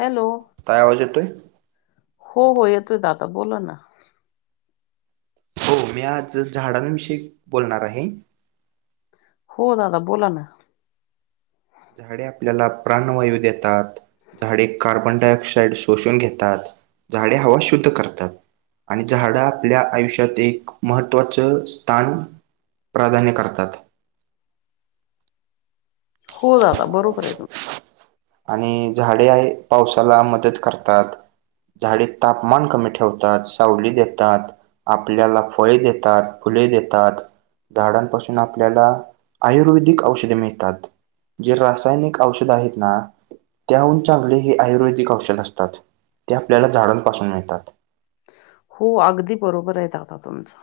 Hello काय आवाज येतोय. हो हो येतोय दादा बोला ना. हो मी आज झाडांविषयी बोलणार आहे. हो दादा बोला ना. झाडे आपल्याला प्राणवायू देतात. झाडे कार्बन डाय ऑक्साइड शोषून घेतात झाडे हवा शुद्ध करतात. आणि झाडं आपल्या आयुष्यात एक महत्त्वाचं स्थान प्राधान्य करतात. हो दादा बरोबर आहे तुम आणि झाडे आहे पावसाला मदत करतात. झाडे तापमान कमी ठेवतात सावली देतात. आपल्याला फळे देतात फुले देतात. झाडांपासून आपल्याला आयुर्वेदिक औषधे मिळतात. जी रासायनिक औषध आहेत ना. त्याहून चांगले हे आयुर्वेदिक औषध असतात ते आपल्याला झाडांपासून मिळतात. हो अगदी बरोबर आहे दादा तुमचं.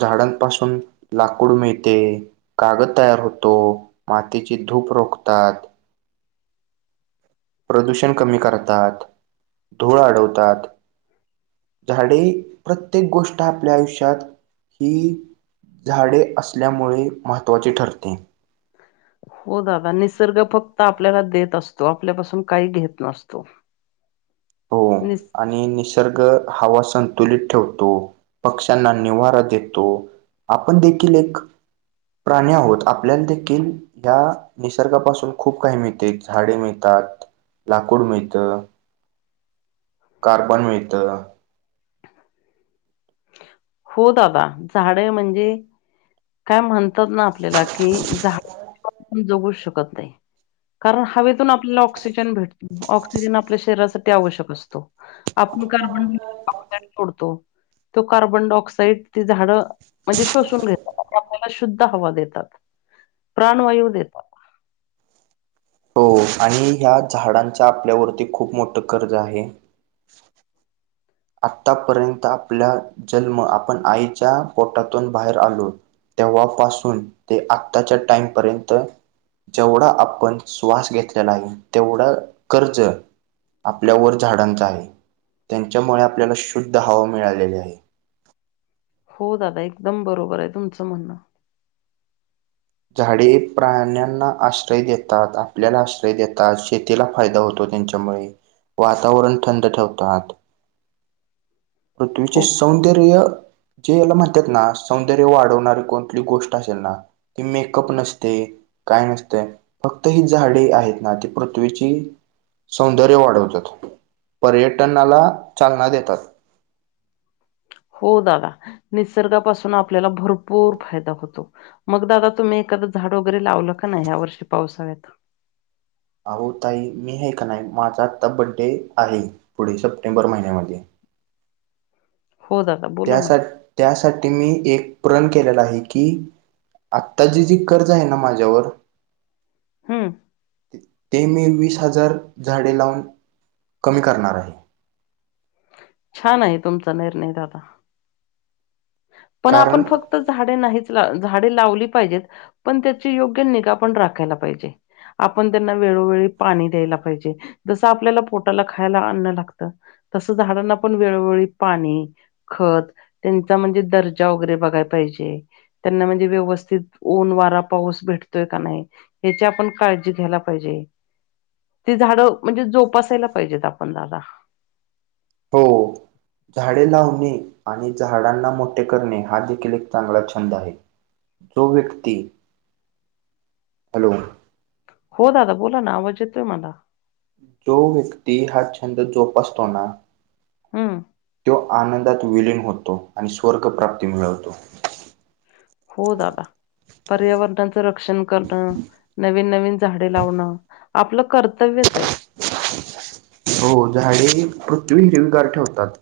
झाडांपासून लाकूड मिळते. कागद तयार होतो मातीची धूप रोखतात. प्रदूषण कमी करतात, धूळ अडवतात. झाडे प्रत्येक गोष्ट आपल्या आयुष्यात हि झाडे असल्यामुळे महत्त्वाचे ठरते. हो दादा निसर्ग फक्त आपल्याला देत असतो आपल्यापासून काही घेत नसतो. हो नि आणि निसर्ग हवा संतुलित ठेवतो. पक्ष्यांना निवारा देतो. आपण देखील एक प्राणी आहोत, आपल्याला देखील ह्या निसर्गापासून खूप काही मिळते झाडे मिळतात, लाकूड मिळतं. कार्बन मिळत. हो दादा झाडे म्हणजे. काय म्हणतात ना आपल्याला कि झाड [inaudible] जगू शकत नाही. कारण हवेतून आपल्याला ऑक्सिजन भेटतो ऑक्सिजन आपल्या शरीरासाठी आवश्यक असतो. आपण कार्बन [inaudible] सोडतो तो कार्बनडयक् साईड ती झाड म्हणजे शोषून घेत आपल्याला शुद्ध हवा देतात प्राणवायू देतात. हो आणि ह्या झाडांच्या आपल्यावरती खूप मोठं कर्ज आहे. आतापर्यंत आपला जल्म आपण आईच्या पोटातून बाहेर आलो तेव्हापासून ते आत्ताच्या टाइमपर्यंत जेवढा आपण श्वास घेतलेला आहे तेवढ कर्ज आपल्या वर झाडांच आहे. च्यामुळे आपल्याला शुद्ध हवा मिळालेली आहे. हो दादा एकदम बरोबर आहे तुमचं म्हणणं. झाडे प्राण्यांना आश्रय देतात आपल्याला आश्रय देतात शे तीला फायदा होतो त्यांच्यामुळे वातावरण थंड ठेवतात. पृथ्वीचे हो सौंदर्य जे याला म्हणतात ना सौंदर्य वाढवणारी कोणली गोष्ट असेल ना ती मेकअप नसते काय नसतय फक्त ही झाडे आहेत ना ती पृथ्वीची सौंदर्य वाढवतात पर्यटनाला चालना देतात. हो दादा निसर्गापासून आपल्याला भरपूर फायदा होतो. मग दादा तुम्ही एखाद झाड वगैरे लावलं का नाही या वर्षी पावसाळ्यात. अहो ताई मी हे का नाही माझा आत्ता बड्डे आहे पुढे सप्टेंबर महिन्यामध्ये हो दा त्यासाठ त्यासाठी मी एक प्रण केलेला आहे की आत्ताची जी कर्ज आहे ना माझ्यावर हम्म. ते मी वीस हजार झाडे लावून कमी करणार आहे. छान आहे तुमचा निर्णय दादा. पण आपण कारण फक त झाडे नाहीच झाडे लावली पाहिजेत पण त्याची योग्य निगा पण राखायला पाहिजे. आपण त्यांना वेळोवेळी पाणी द्यायला पाहिजे जसं आपल्याला पोटाला खायला अन्न लागतं. तसं झाडांना पण वेळोवेळी पाणी, खत त म्हणजे दर्जा वगैरे बघाय पाहिजे. त्यांना म्हणजे व्यवस्थित ऊन, वारा, पाऊस भेटतोय का नाही. हेची आपण काळजी घ्यायला पाहिजे ती झाडं म्हणजे जोपसायला पाहिजेत आपण दादा. हो. झाडे लावणे आणि झाडांना मोठे करणे हा देखील एक चांगला छंद आहे. जो व्यक्ती हॅलो. हो दादा बोला नावज येतोय मला. जो व्यक्ती हा छंद जोपासतोना हम्म. तो आनंदात विलन होतो आणि स्वर्ग प्राप्ती मिळवतो. हो दादा पर्यावरणाचं रक्षण करणं नवीन नवीन झाडे लावणं आपलं कर्तव्यच आहे. हो झाडे ही पृथ्वी हिरवीगार ठेवतात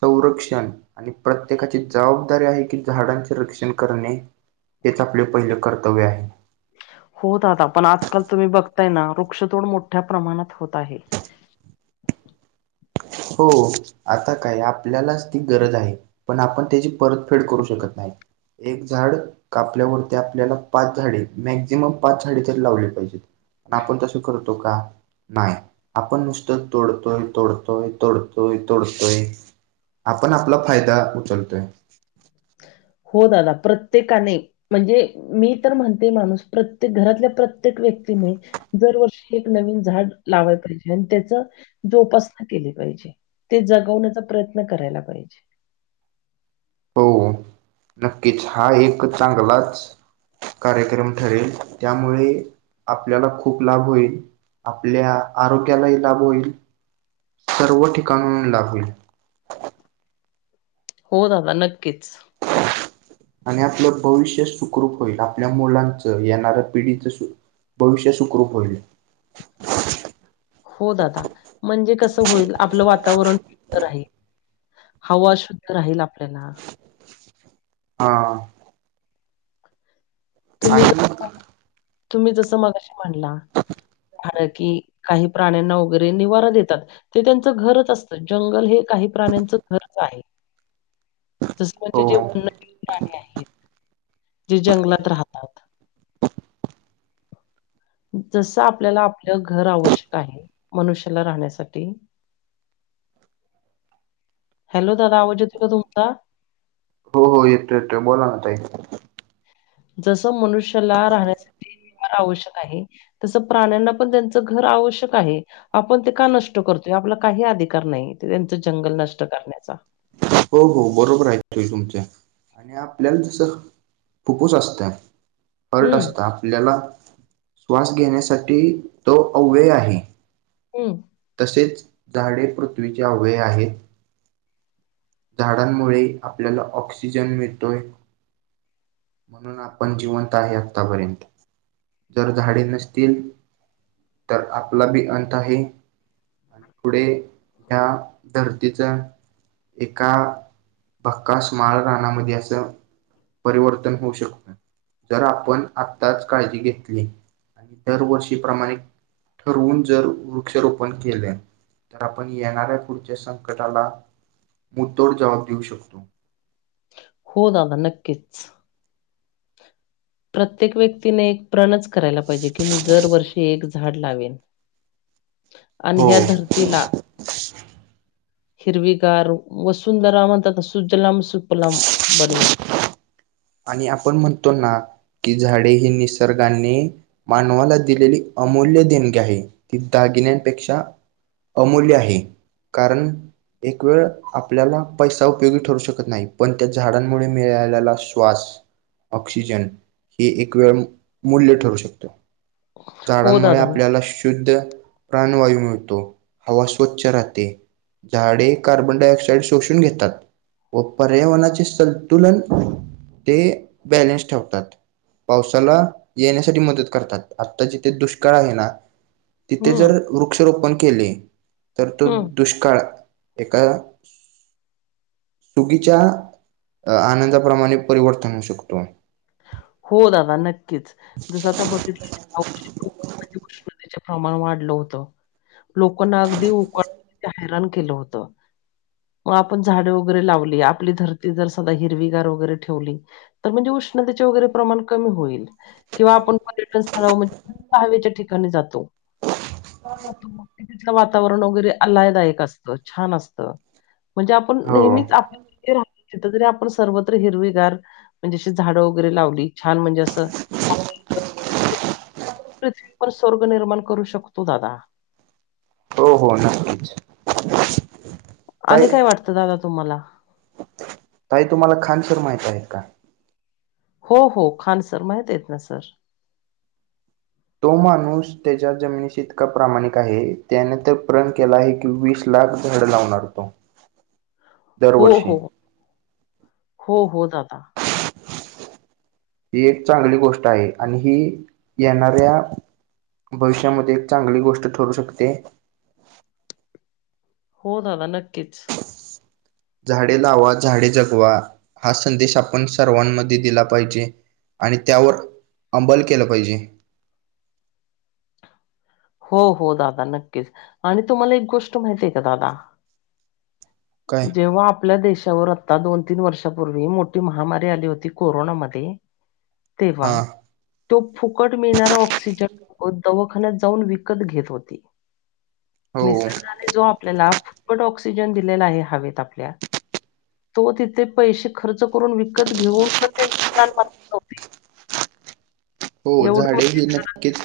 संरक्षण. आणि प्रत्येकाची जबाबदारी आहे की झाडांचे रक्षण करणे. तेच आपले पहिले कर्तव्य आहे. हो दादा पण आजकाल तुम्ही बघताय ना वृक्षतोड मोठ्या प्रमाणात होत आहे. हो आता काय आपल्यालाच ती गरज आहे. पण आपण त्याची परत फेड करू शकत नाही एक झाड. कापल्यावरती आपल्याला पाच झाडे मॅक्झिमम पाच झाडे तरी लावली पाहिजेत. आपण तसं करतो का नाही आपण नुसतं तोडतोय तोडतोय. तोडतोय तोडतोय आपण आपला फायदा उचलतोय. हो दादा प्रत्येकाने, म्हणजे मी तर म्हणते माणूस प्रत्येक घरातल्या प्रत्येक व्यक्तीने. दरवर्षी एक नवीन झाड लावाय पाहिजे आणि त्याच जोपासना केली पाहिजे. ते जगवण्याचा प्रयत्न करायला पाहिजे, हो नक्कीच हा एक चांगलाच. कार्यक्रम ठरेल त्यामुळे आपल्याला खूप लाभ होईल. आपल्या आरोग्यालाही लाभ होईल सर्व ठिकाण लाभ होईल. हो दादा नक्कीच, आणि आपलं भविष्य सुखरूप होईल आपल्या मुलांचं येणाऱ्या पिढीचं सु ''--'' भविष्य सुखरूप होईले. हो दादा म्हणजे कसं होईल आपलं वातावरण. राहील हवा शुद्ध राहील आपल्याला. हा, तुम्ही आणि मग, जसं तुम्ही जसं मगाशी म्हणला की काही प्राण्यांना वगैरे निवारा देतात. ते त्यांचं घरच असतं जंगल हे काही प्राण्यांचं घरच आहे. जस म्हणजे हो जे उन्न प्राणी आहेत जे जंगलात राहतात. जस आपल्याला आपलं घर आवश्यक आहे मनुष्याला राहण्यासाठी. [inaudible] हॅलो दादा आवाज येतो का तुमचा? हो हो येतो येतो बोला ना ताई. जस मनुष्याला राहण्यासाठी निवार आवश्यक आहे. तसं प्राण्यांना पण त्यांचं घर आवश्यक आहे. आपण ते का नष्ट करतोय आपला काही अधिकार नाही त्यांचं जंगल नष्ट करण्याचा. हो हो, बरोबर आहे ताई तुमचा आणि आपल्याला जस, फुफूस असतं हर्ट हं, असत आपल्याला. श्वास घेण्यासाठी तो अव्यय आहे, हम्म, तसेच झाडे पृथ्वीच्या अव्यय आहे. झाडांमुळे आपल्याला ऑक्सिजन मिळतोय, म्हणून आपण जिवंत आहे आत्तापर्यंत. जर झाडे नसतील तर आपला बी अंत आहे. पुढे ह्या धर्तीचा. एका भक्काश माळ रानामध्ये असं, परिवर्तन होऊ शकत जर आपण आत्ताच काळजी घेतली. दरवर्षी प्रामाणिक ठरवून जर वृक्षारोपण केलं, तर आपण येणाऱ्या पुढच्या संकटाला मुतोड जवाब देऊ शकतो. हो, दादा, नक्कीच. प्रत्येक व्यक्तीने एक प्रणच करायला पाहिजे की, मी जरवर्षी एक झाड लावेन. आणि हो ह्या धरतीला हिरवीगार वस. सुंदरा म्हणतात, सुजलाम-सुपलाम बनवूयात. आणि आपण म्हणतो ना की, झाडे ही निसर्गाने मानवाला दिलेली अमूल्य देणगी आहे. ती दागिन्यांपेक्षा अमूल्य आहे, कारण एक वेळ आप आपल्याला पैसा उपयोगी ठरू शकत नाही, पण त्या झाडांमुळे मिळालेला श्वास ऑक्सिजन हे एक वेळ मूल्य ठरू शकतो. हो झाडांमुळे दादा आपल्याला नक्की. शुद्ध प्राणवायू मिळतो, हवा स्वच्छ राहते. झाडे कार्बन डायऑक्साइड ते शोषून घेतात. व पर्यावरणाचे संतुलन ते बॅलेन्स ठेवतात. पावसाला येण्यासाठी मदत करतात, आता जिथे दुष्काळ आहे ना. तिथे जर हं, वृक्षरोपण केले, तर तो हं. दुष्काळ एका चुकीच्या आनंदाप्रमाणे परिवर्तन होऊ शकतो. हो, दादा, नक्कीच. जसं आता बघितलं उष्णतेचे प्रमाण वाढलं होतं. लोकांना अगदी उकाड्याने हैराण केलं होत. मग आपण झाडे वगैरे लावली आपली धरती जर सदा हिरवीगार वगैरे ठेवली. तर म्हणजे उष्णतेचे वगैरे प्रमाण कमी होईल. किंवा आपण पर्यटन स्थळ म्हणजे थंड हवेच्या ठिकाणी जातो. तीतलं वातावरण वगैरे अल्लायदायक असतं, छान असतं. म्हणजे आपण हो नेहमीच आप राहतो तिथे जरी आपण सर्वत्र हिरवीगार म्हणजे अशी झाडं वगैरे लावली, छान म्हणजे असं [unintelligible] पृथ्वी पण स्वर्ग निर्माण करू शकतो, दादा. हो-हो, नक्कीच. ताई आणि काय वाटतं, दादा, तुम्हाला? ताई तुम्हाला खान सर माहित आहेत का? हो-हो, खान सर माहित आहेत ना, सर? तो माणूस त्याच्या जमिनीशी इतका प्रामाणिक आहे. त्याने तर प्रण केला आहे. वीस लाख झाड लावणार तो दरवर्षी. हो-हो, दादा. [unintelligible] ही एक चांगली गोष्ट आहे आणि ही येणाऱ्या भविष्यामध्ये एक चांगली गोष्ट ठरू शकते. हो, दादा, नक्कीच. झाडे लावा, झाडे जगवा. हा संदेश आपण सर्वांमध्ये दिला पाहिजे. आणि त्यावर अंमल केलं पाहिजे. हो-हो, दादा, नक्कीच आणि तुम्हाला एक गोष्ट माहिती आहे का, दादा? काय जेव्हा आप आपल्या देशावर आता दोन-तीन वर्षापूर्वी मोठी महामारी आली होती कोरोनामध्ये. तेव्हा, हा तो फुकट मिळणारा ऑक्सिजन दवाखान्यात जाऊन जाऊन विकत घेत होती. हो निसर्गाने जो आपल्याला फुकट ऑक्स ऑक्सिजन दिलेला आहे हवेत आपल्या. तो तिथे पैसे खर्च करून, विकत घेऊन पण त्यांचे प्राण वाचत नव्हते. हो, एवढं झाडे म्हणजे ही नक्कीच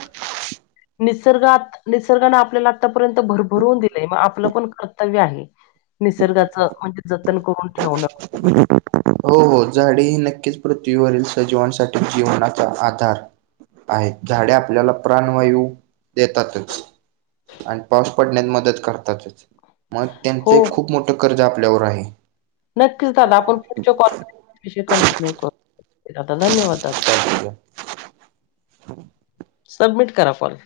निसर्गात, निसर्गाने आपल्याला आतापर्यंत भरभरवून दिलंय, मग आपलं पण कर्तव्य आहे. निसर्गाच म्हणजे जतन करून ठेवण. उफ फ फ फ् हो हो, झाडे ही नक्कीचं पृथ्वीवरील सजीवांसाठी जीवनाचा आधार आहेत, झाडे आपल्याला प्राणवायू देतातच. आणि पाऊस पडण्यात मदत करतातचं, मग त्यांच हो एक हो खूप मोठं कर्ज आपल्यावर आहे. नक्कीच दादा आपण पुढच्या कॉलवर विषय कंटिन्यू करू दादा, धन्यवाद दादा. हो.. सबमिट करा कॉल.